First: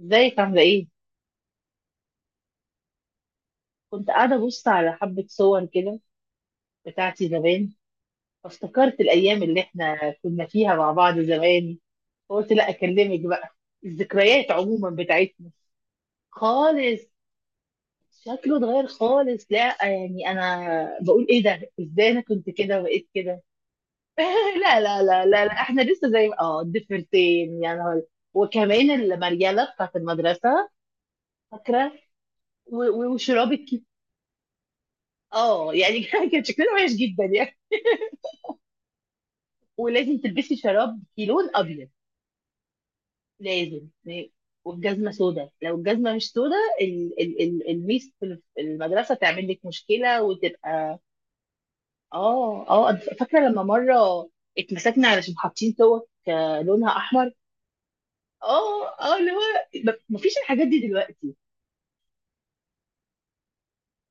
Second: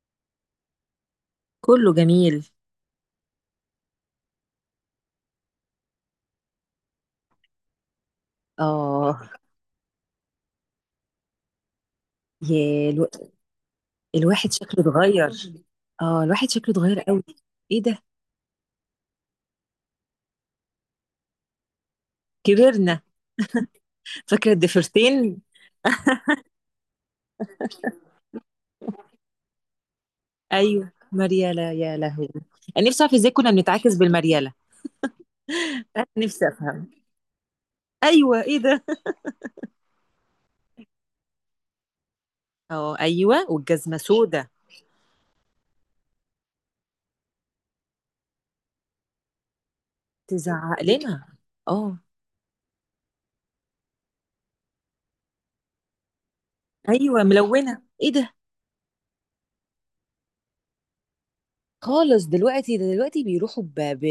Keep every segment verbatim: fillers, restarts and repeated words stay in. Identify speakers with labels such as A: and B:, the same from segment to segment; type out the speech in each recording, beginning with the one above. A: ازيك عاملة ايه؟
B: كله جميل.
A: كنت قاعدة أبص على حبة صور كده بتاعتي زمان، فافتكرت
B: اه.
A: الأيام اللي احنا كنا فيها مع بعض زمان، فقلت لا
B: يا الو...
A: أكلمك بقى. الذكريات
B: الواحد شكله
A: عموما
B: اتغير.
A: بتاعتنا.
B: اه، الواحد شكله اتغير
A: خالص.
B: قوي. ايه ده؟
A: شكله اتغير خالص. لا يعني أنا بقول ايه ده؟ ازاي أنا كنت كده
B: كبرنا.
A: وبقيت كده؟
B: فاكره
A: لا لا لا
B: الضفيرتين.
A: لا لا احنا لسه زي ما- اه الضفيرتين، يعني هول. وكمان المريالة بتاعت المدرسة.
B: ايوه مريالة،
A: فاكرة.
B: يا لهوي.
A: و-
B: انا نفسي
A: و-
B: اعرف ازاي كنا
A: وشراب الكي.
B: بنتعاكس بالمريالة.
A: اه يعني
B: أنا
A: كان
B: نفسي
A: شكلنا وحش
B: افهم.
A: جدا يعني.
B: ايوه، ايه ده؟
A: ولازم تلبسي شراب لون ابيض.
B: اه ايوه،
A: لازم.
B: والجزمه سودا.
A: والجزمه سوداء. لو الجزمه مش سوداء، ال ال ال الميس في الف- المدرسه تعمل لك مشكله
B: تزعق
A: وتبقى.
B: لنا. اه
A: اه اه أنا فاكره لما مره اتمسكنا علشان حاطين توك آه، لونها
B: ايوه
A: احمر.
B: ملونه، ايه ده؟
A: اه اه اللي هو ب- مفيش الحاجات دي دلوقتي.
B: خالص دلوقتي، ده دلوقتي بيروحوا ب... ب...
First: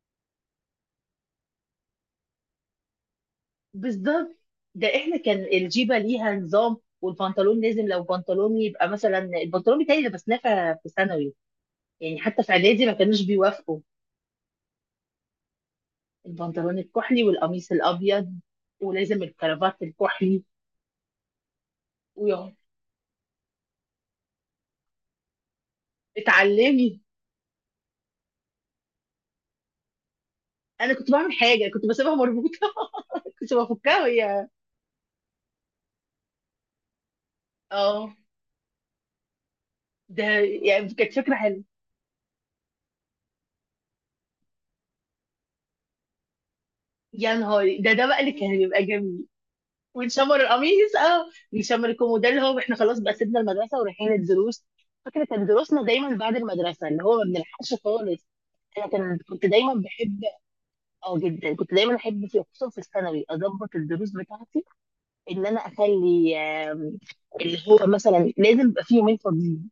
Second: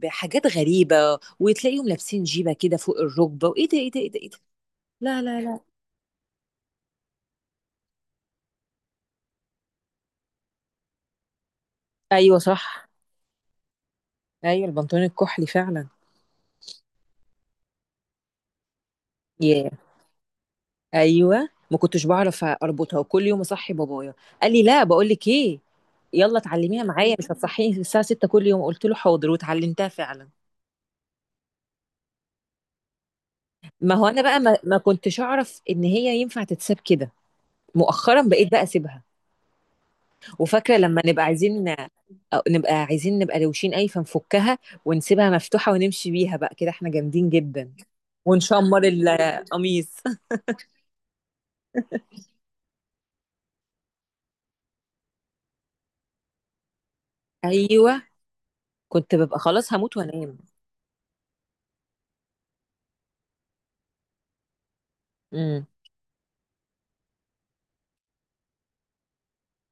B: بحاجات غريبه. وتلاقيهم لابسين جيبه كده فوق الركبه، وايه ده ايه ده ايه ده إيه
A: بالظبط.
B: ده؟
A: ده احنا
B: لا
A: كان
B: لا لا.
A: الجيبه ليها نظام، والبنطلون لازم. لو بنطلون، يبقى مثلا البنطلون بتاعي لبسناه في في ثانوي. يعني
B: ايوه
A: حتى في اعدادي
B: صح.
A: ما كانوش بيوافقوا.
B: ايوه البنطلون الكحلي فعلا.
A: البنطلون الكحلي والقميص الابيض، ولازم
B: ياه.
A: الكرافات الكحلي.
B: ايوه ما كنتش بعرف
A: ويوم
B: اربطها، وكل يوم اصحي بابايا قال لي لا بقول لك ايه، يلا اتعلميها
A: اتعلمي.
B: معايا مش هتصحيني الساعه ستة كل يوم. قلت له حاضر واتعلمتها فعلا.
A: انا كنت بعمل حاجه، كنت بسيبها مربوطه. كنت
B: ما
A: بفكها
B: هو انا بقى
A: وهي
B: ما, ما كنتش اعرف ان هي ينفع تتساب كده.
A: اه.
B: مؤخرا بقيت بقى اسيبها.
A: ده
B: وفاكره
A: يعني
B: لما
A: كانت
B: نبقى
A: فكره حلوه.
B: عايزين، أو نبقى عايزين نبقى روشين اي فنفكها ونسيبها مفتوحه ونمشي بيها بقى كده احنا جامدين
A: يا
B: جدا.
A: نهاري، ده ده بقى اللي كان
B: ونشمر
A: بيبقى جميل.
B: القميص.
A: ونشمر القميص، اه. نشمر الكومو، ده اللي هو احنا خلاص بقى سيبنا المدرسه ورايحين الدروس. فكره كان دروسنا دايما بعد المدرسه، اللي هو ما بنلحقش
B: ايوه.
A: خالص. انا
B: كنت
A: كان
B: ببقى
A: كنت
B: خلاص
A: دايما
B: هموت
A: بحب.
B: وانام.
A: اه جدا. كنت دايما احب في خصوصا في الثانوي اظبط الدروس بتاعتي. ان انا
B: امم.
A: اخلي آم، اللي هو مثلا لازم يبقى فيه يومين فاضيين.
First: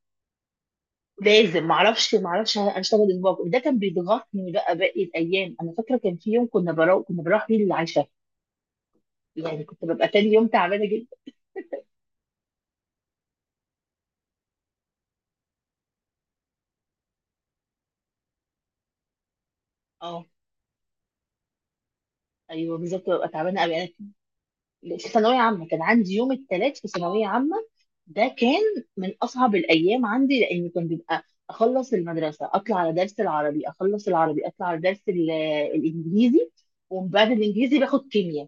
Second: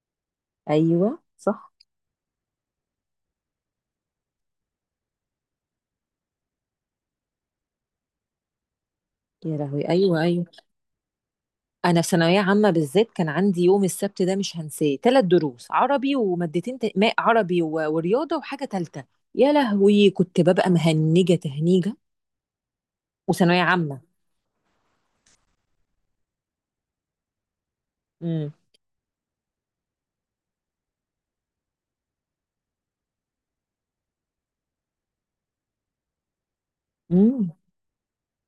B: ايوه
A: لازم.
B: صح.
A: معرفش معرفش اشتغل اسبوع كله. ده كان بيضغطني بقى باقي الايام. انا فاكره كان في يوم كنا بروح كنا بروح فيه للعشاء.
B: يا
A: يعني كنت
B: لهوي،
A: ببقى
B: ايوه
A: تاني يوم
B: ايوه.
A: تعبانه جدا.
B: انا في ثانويه عامه بالذات كان عندي يوم السبت ده مش هنساه، ثلاث دروس عربي ومادتين تا- ما عربي و- ورياضه وحاجه ثالثه. يا لهوي،
A: اه
B: كنت ببقى مهنجه تهنيجه.
A: ايوه بالظبط، ببقى تعبانه
B: وثانويه
A: قوي انا.
B: عامه.
A: في ثانويه عامه كان عندي يوم الثلاث في ثانويه عامه. ده
B: امم.
A: كان من اصعب الايام عندي لان كان بيبقى اخلص المدرسه اطلع على درس العربي، اخلص العربي اطلع على درس ال- الانجليزي، ومن بعد
B: امم.
A: الانجليزي باخد كيمياء.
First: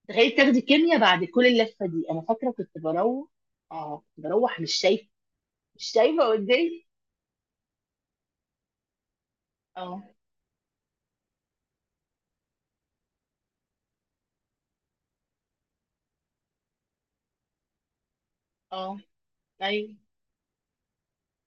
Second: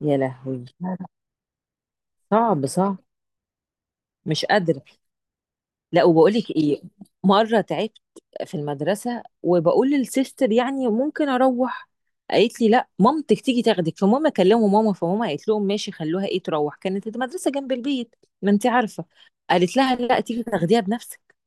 B: يا
A: تخيلي تاخدي
B: لهوي،
A: كيمياء بعد كل اللفه دي. انا فاكره
B: صعب
A: كنت
B: صعب.
A: بروح، اه كنت
B: مش
A: بروح مش
B: قادره.
A: شايفه، مش
B: لا
A: شايفه
B: وبقول لك ايه،
A: قدامي.
B: مره تعبت في المدرسه وبقول
A: اه
B: للسيستر يعني ممكن اروح. قالت لي لا مامتك تيجي تاخدك، فماما كلموا ماما فماما قالت لهم ماشي خلوها ايه تروح، كانت المدرسه جنب البيت. ما انت
A: اه
B: عارفه. قالت
A: ايوه
B: لها لا تيجي تاخديها بنفسك.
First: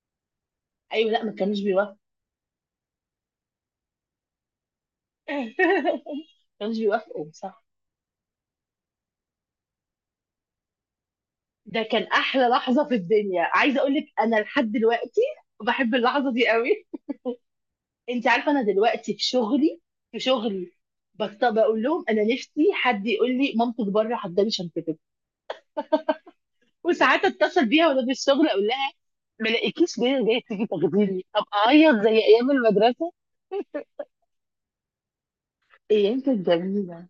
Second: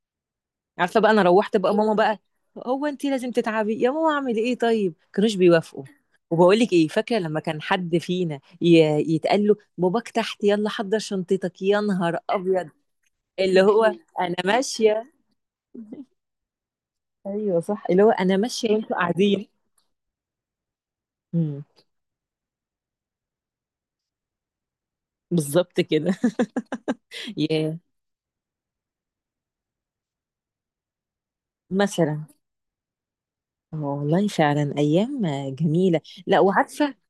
B: عارفه
A: ايوه.
B: بقى، انا
A: لا ما
B: روحت
A: كانوش
B: بقى ماما
A: بيوافقوا.
B: بقى. هو انت لازم تتعبي يا ماما؟ اعمل ايه طيب، كانوش بيوافقوا.
A: ما
B: وبقول لك
A: كانوش
B: ايه، فاكره
A: بيوافقوا،
B: لما كان
A: صح.
B: حد فينا ي- يتقال له باباك تحت يلا حضر شنطتك، يا
A: ده كان
B: نهار
A: احلى
B: ابيض.
A: لحظه في الدنيا،
B: اللي
A: عايزه
B: هو
A: اقول لك انا
B: انا
A: لحد
B: ماشيه.
A: دلوقتي بحب اللحظه دي قوي.
B: ايوه صح، اللي هو
A: انت
B: انا
A: عارفه انا
B: ماشيه وانتوا
A: دلوقتي في
B: قاعدين.
A: شغلي، في شغلي بط-
B: امم.
A: بقول لهم انا نفسي حد يقول لي مامتك بره، حضري شنطتك.
B: بالظبط كده.
A: وساعات اتصل
B: يا
A: بيها وانا في الشغل اقول لها ما لاقيكيش، ليه جاي تيجي تاخديني؟ ابقى اعيط زي
B: مثلا.
A: ايام المدرسه.
B: اه والله فعلا، ايام جميله.
A: ايام
B: لا
A: كانت
B: وعارفه،
A: جميله.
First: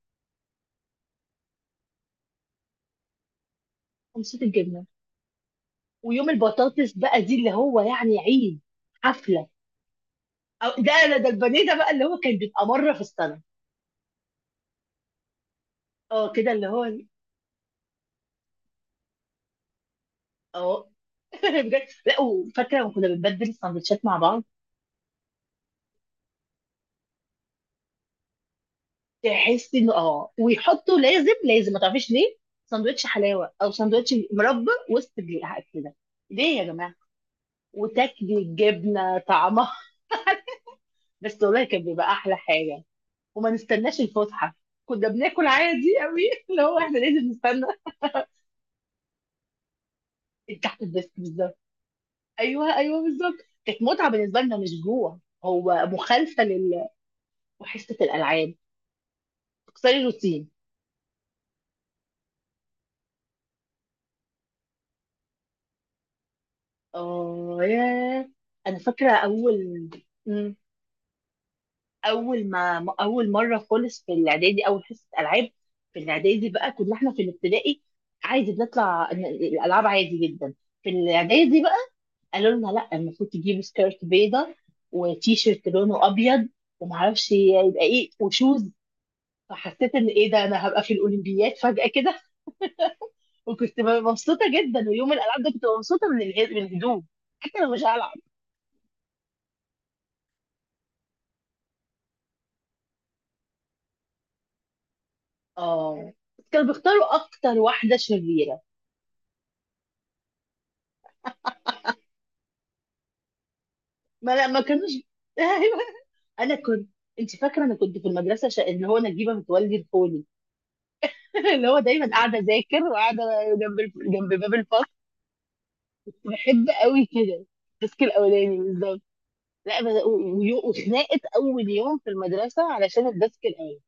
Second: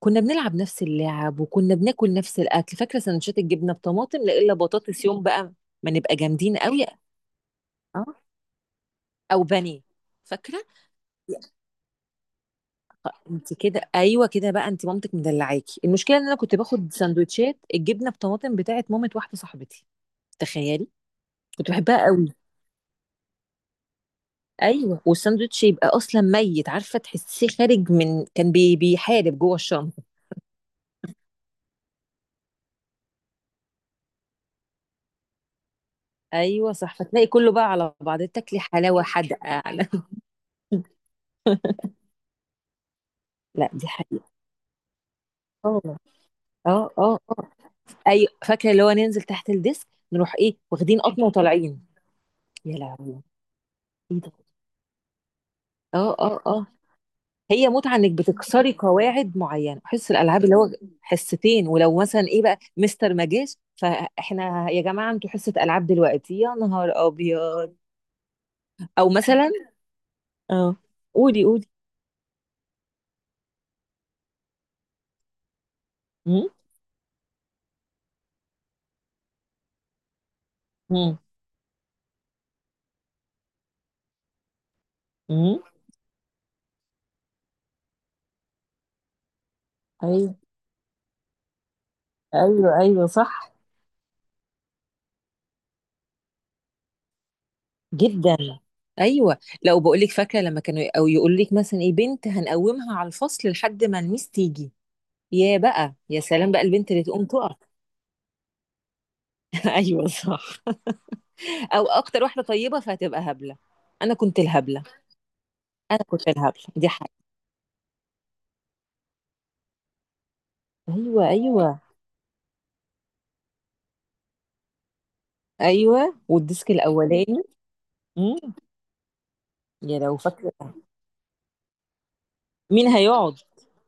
B: كنا بنلعب نفس اللعب وكنا بناكل نفس الاكل. فاكره سندوتشات الجبنه بطماطم، لا
A: امسك
B: الا
A: الجبنه.
B: بطاطس يوم بقى. ما نبقى
A: ويوم
B: جامدين قوي.
A: البطاطس بقى دي اللي هو يعني
B: اه،
A: عيد،
B: او
A: حفله.
B: بني. فاكره.
A: أو ده انا ده
B: يا
A: البانيه ده بقى اللي هو كان بيبقى مره في السنه.
B: انت كده، ايوه كده بقى، انت مامتك مدلعاكي. المشكله ان
A: اه
B: انا
A: كده
B: كنت
A: اللي هو
B: باخد سندوتشات الجبنه بطماطم بتاعت مامه واحده صاحبتي. تخيلي.
A: اه.
B: كنت
A: بجد.
B: بحبها
A: لا
B: قوي.
A: وفاكره لما كنا بنبدل السندوتشات مع بعض.
B: ايوه والساندوتش يبقى اصلا ميت، عارفه تحسيه خارج من كان بي بيحارب جوه
A: تحس انه
B: الشنطه.
A: اه، ويحطوا لازم لازم، ما تعرفيش ليه، سندوتش حلاوه او سندوتش مربى وسط الحاجات كده. ليه يا
B: ايوه
A: جماعه؟
B: صح، فتلاقي كله بقى على بعض،
A: وتاكلي
B: تاكلي حلاوه
A: الجبنه
B: حادقه
A: طعمها
B: على.
A: بس والله كان بيبقى احلى حاجه. وما
B: لا دي
A: نستناش
B: حقيقه.
A: الفسحه، كنا بناكل
B: اه
A: عادي قوي. اللي هو
B: اه
A: احنا
B: اه
A: لازم
B: اه.
A: نستنى.
B: ايوه فاكره اللي هو ننزل تحت الديسك، نروح ايه
A: تحت
B: واخدين
A: الديسك
B: قطمه
A: بالظبط.
B: وطالعين.
A: ايوه
B: يا
A: ايوه
B: لهوي.
A: بالظبط. كانت متعه
B: ايه ده.
A: بالنسبه لنا، مش جوع. هو
B: اه اه
A: مخالفه
B: اه.
A: لل.
B: هي
A: وحصه
B: متعه انك
A: الالعاب،
B: بتكسري قواعد معينه،
A: تكسري
B: حس الالعاب
A: الروتين.
B: اللي هو حصتين، ولو مثلا ايه بقى مستر ما جاش فاحنا يا جماعه انتوا حصه العاب دلوقتي، يا نهار
A: اه
B: ابيض.
A: يا، انا
B: او
A: فاكره
B: مثلا.
A: اول مم.
B: اه، قولي قولي.
A: اول ما اول مره خالص في الاعدادي اول حصه العاب. في الاعدادي
B: مم؟
A: بقى، كنا احنا في الابتدائي عادي بنطلع ن- الالعاب عادي جدا. في
B: مم؟
A: الاعدادي بقى قالوا لنا لا، المفروض تجيبوا سكيرت بيضة، وتي
B: مم؟
A: شيرت لونه ابيض، ومعرفش يبقى ايه، وشوز. فحسيت ان
B: ايوه
A: ايه ده، انا هبقى في الاولمبياد فجأة كده.
B: ايوه. ايوه صح
A: وكنت مبسوطة جدا. ويوم الالعاب ده كنت مبسوطة من اله- من الهدوم، حتى لو مش هلعب.
B: جدا. ايوه لو بقول لك، فاكره لما كانوا او يقول لك مثلا ايه بنت هنقومها على الفصل لحد ما الميس تيجي. يا بقى
A: اه
B: يا سلام، بقى
A: كانوا
B: البنت اللي
A: بيختاروا
B: تقوم تقف.
A: اكتر واحدة شريرة.
B: ايوه صح. او اكتر واحده طيبه فهتبقى هبله. انا
A: ما
B: كنت
A: لا ما
B: الهبله.
A: كانوش ايوه.
B: انا كنت
A: انا
B: الهبله،
A: كنت.
B: دي حاجه.
A: انت فاكره انا كنت في المدرسه ش... اللي هو نجيبه متولي الفوني.
B: ايوه
A: اللي هو
B: ايوه.
A: دايما قاعده اذاكر وقاعده جنب الف... جنب باب الفصل.
B: ايوه
A: بحب
B: والديسك
A: قوي
B: الاولاني.
A: كده. الديسك
B: مم؟
A: الاولاني بالظبط. لا
B: يا
A: بس-
B: لو
A: و-
B: فاكره.
A: ويو- وخناقه اول يوم في المدرسه
B: مين
A: علشان
B: هيقعد؟
A: الديسك الاول.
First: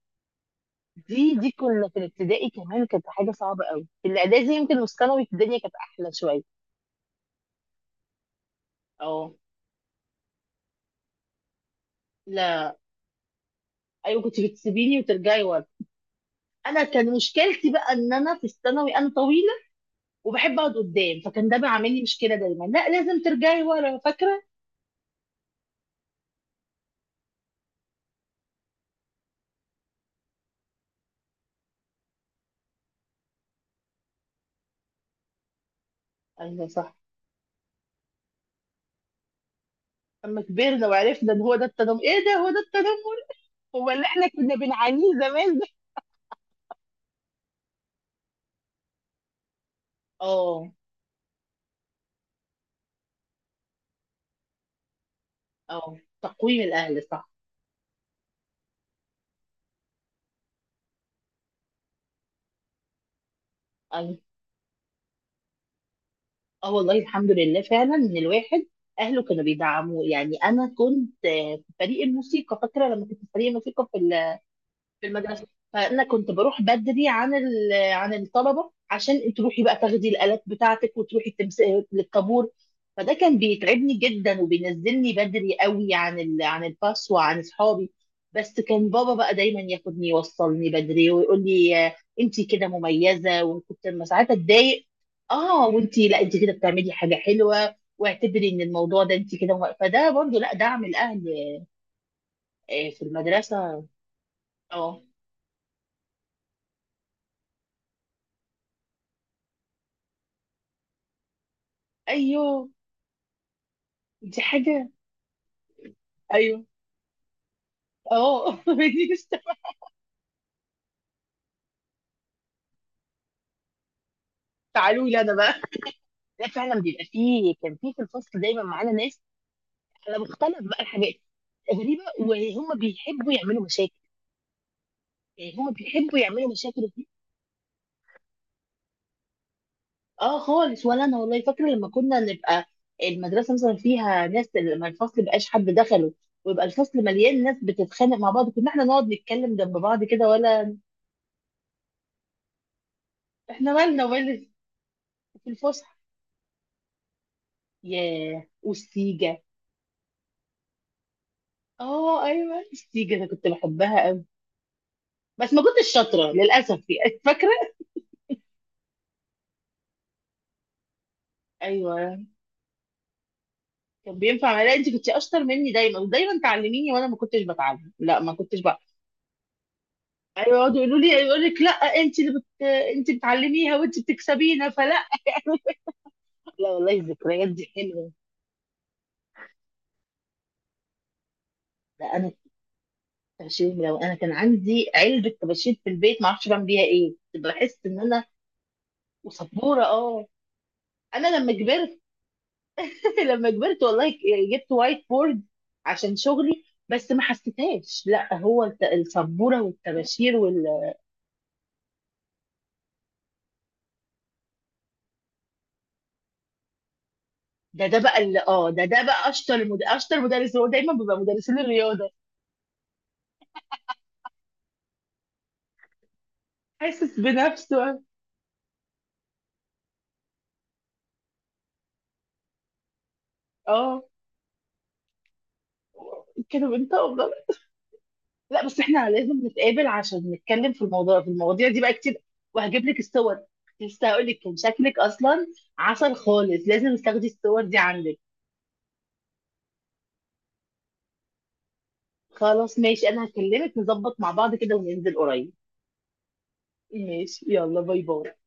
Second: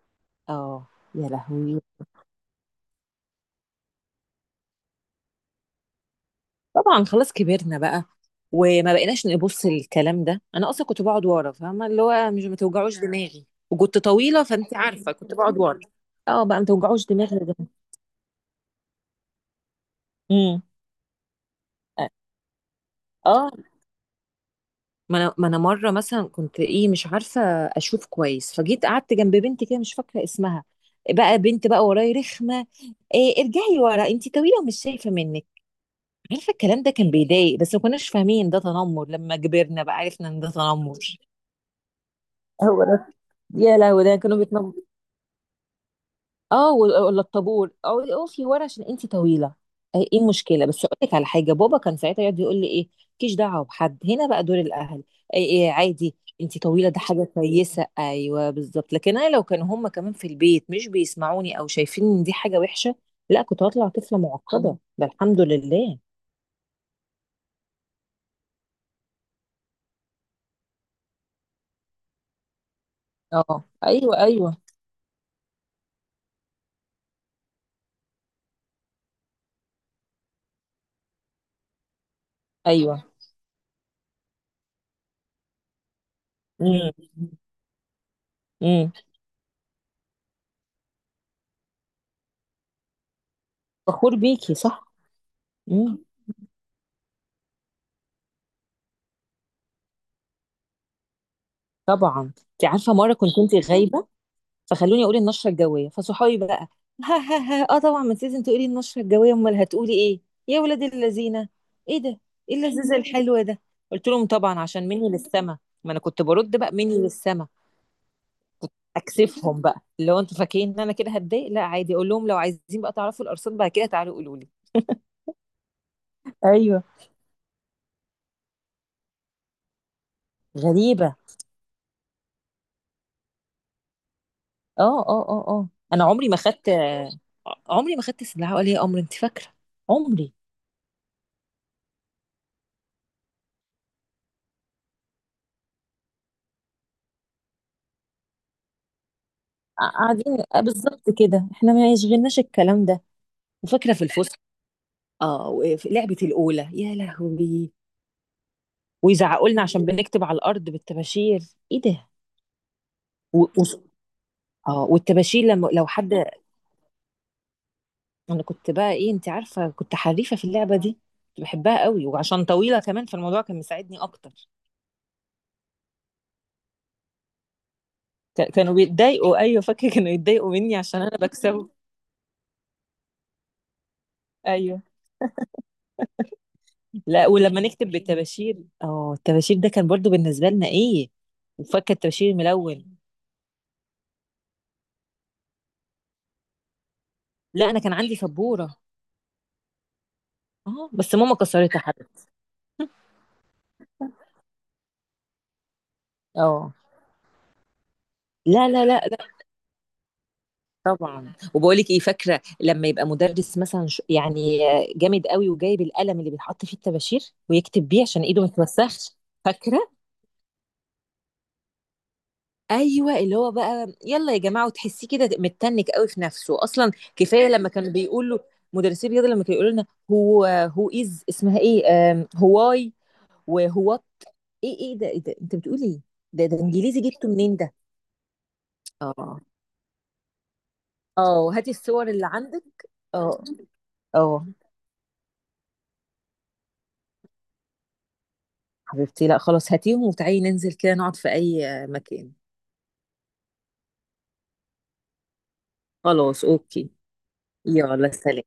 B: اه. يا
A: دي دي
B: لهوي،
A: كنا في الابتدائي كمان، كانت حاجه صعبه قوي. في الاعدادي يمكن والثانوي الدنيا كانت احلى شويه.
B: طبعا خلاص كبرنا بقى. وما بقيناش
A: اه.
B: نبص للكلام ده، انا اصلا كنت بقعد ورا، فاهمه اللي هو مش ما
A: لا
B: توجعوش دماغي، وكنت
A: ايوه كنت
B: طويله فانت
A: بتسيبيني
B: عارفه كنت
A: وترجعي
B: بقعد
A: ورا.
B: ورا. اه بقى ما
A: انا
B: توجعوش
A: كان
B: دماغي ده.
A: مشكلتي بقى ان انا في الثانوي انا طويله وبحب
B: امم.
A: اقعد قدام، فكان ده بيعمل لي مشكله دايما. لا لازم
B: اه،
A: ترجعي ورا، فاكره.
B: ما انا، ما انا مره مثلا كنت ايه مش عارفه اشوف كويس، فجيت قعدت جنب بنت كده مش فاكره اسمها. بقى بنت بقى وراي رخمه. إيه ارجعي ورا انت طويله ومش شايفه منك. عارفه
A: ايوه
B: الكلام ده
A: صح.
B: كان بيضايق، بس ما كناش فاهمين ده تنمر، لما كبرنا بقى عرفنا ان
A: لما
B: ده
A: كبرنا
B: تنمر.
A: وعرفنا ان هو ده التنمر. ايه ده، هو ده
B: هو ده.
A: التنمر.
B: يا
A: هو
B: لهوي،
A: اللي
B: ده
A: احنا
B: كانوا
A: كنا
B: بيتنبطوا.
A: بنعانيه زمان ده.
B: اه و- ولا الطابور، او اقفي ورا عشان انت طويله. ايه إيه المشكله،
A: اه
B: بس اقول لك على حاجه، بابا كان ساعتها يقعد يقول لي ايه مالكيش دعوه بحد، هنا بقى دور الاهل. ايه ايه
A: اه.
B: عادي. انت
A: تقويم
B: طويله ده
A: الاهل،
B: حاجه
A: صح.
B: كويسه، ايوه بالظبط، لكن انا لو كانوا هم كمان في البيت مش بيسمعوني او شايفين ان دي حاجه وحشه، لا كنت هطلع طفله
A: ايوه.
B: معقده، ده الحمد لله.
A: اه والله الحمد لله فعلا ان الواحد اهله كانوا بيدعموه. يعني انا كنت آه، في فريق الموسيقى. فاكره لما كنت في فريق
B: اه
A: الموسيقى في
B: ايوه ايوه
A: في المدرسه، فانا كنت بروح بدري عن ال- عن الطلبه عشان تروحي بقى تاخدي الالات بتاعتك وتروحي التمس... للطابور.
B: ايوه.
A: فده كان بيتعبني جدا، وبينزلني بدري قوي عن ال... عن الباص
B: امم.
A: وعن اصحابي. بس كان
B: امم.
A: بابا بقى دايما ياخدني يوصلني بدري ويقول لي انت كده مميزه. وكنت لما
B: فخور
A: ساعات
B: بيكي
A: اتضايق
B: صح.
A: اه، وانت
B: امم.
A: لا انت كده بتعملي حاجه حلوه، واعتبري ان الموضوع ده انت كده مم... فده برضو لا دعم الاهل.
B: طبعا انت
A: آه،
B: عارفه،
A: في
B: مره كنت انت
A: المدرسه.
B: غايبه،
A: اه
B: فخلوني اقول النشره الجويه فصحابي بقى. ها ها ها، اه طبعا، ما انت لازم تقولي النشره الجويه، امال هتقولي ايه، يا ولاد الذين. ايه ده؟ ايه
A: ايوه.
B: اللذيذه الحلوه ده. قلت لهم
A: دي
B: طبعا عشان
A: حاجة.
B: مني للسما. ما انا كنت برد
A: ايوه
B: بقى مني للسما.
A: اه دي مش-
B: اكسفهم بقى، اللي هو انتوا فاكرين ان انا كده هتضايق، لا عادي، اقول لهم لو عايزين بقى تعرفوا الارصاد بعد كده تعالوا قولوا لي.
A: تعالوا لي انا بقى. لا فعلا
B: ايوه
A: بيبقى فيه، كان فيه في الفصل دايما معانا ناس على مختلف بقى
B: غريبه.
A: الحاجات. غريبة وهم بيحبوا يعملوا مشاكل.
B: اه اه اه
A: يعني
B: اه.
A: هم
B: انا
A: بيحبوا
B: عمري ما
A: يعملوا
B: خدت،
A: مشاكل وفي-
B: عمري ما خدت سلاح ولا لي امر، انت فاكره؟ عمري.
A: اه خالص. ولا انا والله فاكرة لما كنا نبقى المدرسة مثلا فيها ناس، لما الفصل مبقاش حد دخله ويبقى الفصل مليان ناس بتتخانق مع بعض، كنا احنا نقعد نتكلم جنب بعض كده
B: قاعدين آه،
A: ولا.
B: بالظبط كده، احنا ما يشغلناش الكلام ده.
A: احنا
B: وفاكره في
A: مالنا
B: الفسحه.
A: ولا.
B: اه
A: في
B: وفي
A: الفسحة،
B: لعبة الأولى، يا لهوي.
A: ياه، والسيجة.
B: ويزعقوا لنا عشان بنكتب على الأرض بالطباشير. ايه ده؟
A: اه ايوه السيج انا
B: و...
A: كنت
B: و...
A: بحبها قوي،
B: اه، والطباشير
A: بس ما
B: لما لو
A: كنتش
B: حد.
A: شاطره للاسف يعني. فاكره.
B: انا كنت بقى ايه، انت عارفة كنت حريفة في اللعبة دي. كنت بحبها قوي
A: ايوه
B: وعشان طويلة كمان فالموضوع كان مساعدني
A: كان
B: اكتر.
A: بينفع معايا. لا انت كنت اشطر مني دايما ودايما تعلميني، وانا ما كنتش بتعلم. لا ما
B: ك-
A: كنتش
B: كانوا
A: بقى.
B: بيتضايقوا، ايوه فاكرة كانوا يتضايقوا
A: ايوه
B: مني
A: يقعدوا يقولوا
B: عشان
A: لي،
B: انا
A: يقول لك لا
B: بكسبه.
A: انت اللي بت... انت بتعلميها وانت بتكسبينا،
B: ايوه.
A: فلا. لا والله
B: لا
A: الذكريات
B: ولما
A: دي
B: نكتب
A: حلوه.
B: بالطباشير. اه الطباشير ده كان برضو بالنسبة لنا ايه. وفاكرة
A: لا انا
B: الطباشير الملون.
A: الطباشير، لو انا كان عندي علبه طباشير في البيت ما اعرفش بعمل بيها ايه، كنت
B: لا
A: بحس
B: انا كان
A: ان
B: عندي
A: انا.
B: سبورة.
A: وسبوره، اه.
B: اه بس ماما
A: انا لما
B: كسرتها حد.
A: كبرت، لما كبرت والله ك- جبت وايت بورد عشان شغلي،
B: اه.
A: بس ما حسيتهاش. لا هو
B: لا
A: الت-
B: لا لا.
A: السبوره والطباشير وال.
B: طبعًا، وباقول لِك إيه، فاكرة لمّا يبقى مُدرِّس مثلًا ش يعني جامد أوي، وجايب القلم اللي بيتحط فيه الطباشير
A: ده
B: ويكتب
A: ده
B: بيه عشان
A: بقى اللي
B: إيده ما
A: اه، ده ده
B: تتوسخش،
A: بقى اشطر
B: فاكرة؟
A: مد... اشطر مدرس. هو دايما بيبقى مدرسين الرياضه،
B: أيوه، اللي هو بقى يالّا يا جماعة، وتحسّيه كده متّنِّك أوي في نَفْسه، أصلًا
A: حاسس
B: كفاية لمّا كانوا
A: بنفسه.
B: بيقولوا. مُدرِّسي الرياضة لمّا كانوا يقولوا لنا هو who is اسمها إيه، آمم who why وwhat.
A: اه
B: إيه إيه ده إيه ده أنت بتقول إيه؟ ده ده
A: كانوا
B: إنجليزي
A: بينطقوا
B: جِبته
A: بضل.
B: منين ده؟
A: لا بس احنا
B: آه،
A: لازم نتقابل عشان نتكلم في الموضوع في
B: آه،
A: المواضيع
B: وهاتي
A: دي بقى
B: الصور
A: كتير.
B: اللي
A: وهجيب
B: عندِك.
A: لك الصور.
B: آه،
A: كنت لسه هقول لك
B: آه.
A: كان شكلك اصلا عسل خالص، لازم تاخدي الصور دي عندك.
B: حبيبتي، لا خلاص هاتيهم وتعالي ننزل كده نقعد في اي مكان.
A: خلاص ماشي، انا هكلمك نظبط مع بعض كده وننزل قريب.
B: خلاص اوكي.
A: ماشي، يلا باي
B: يلا
A: باي.
B: سلام.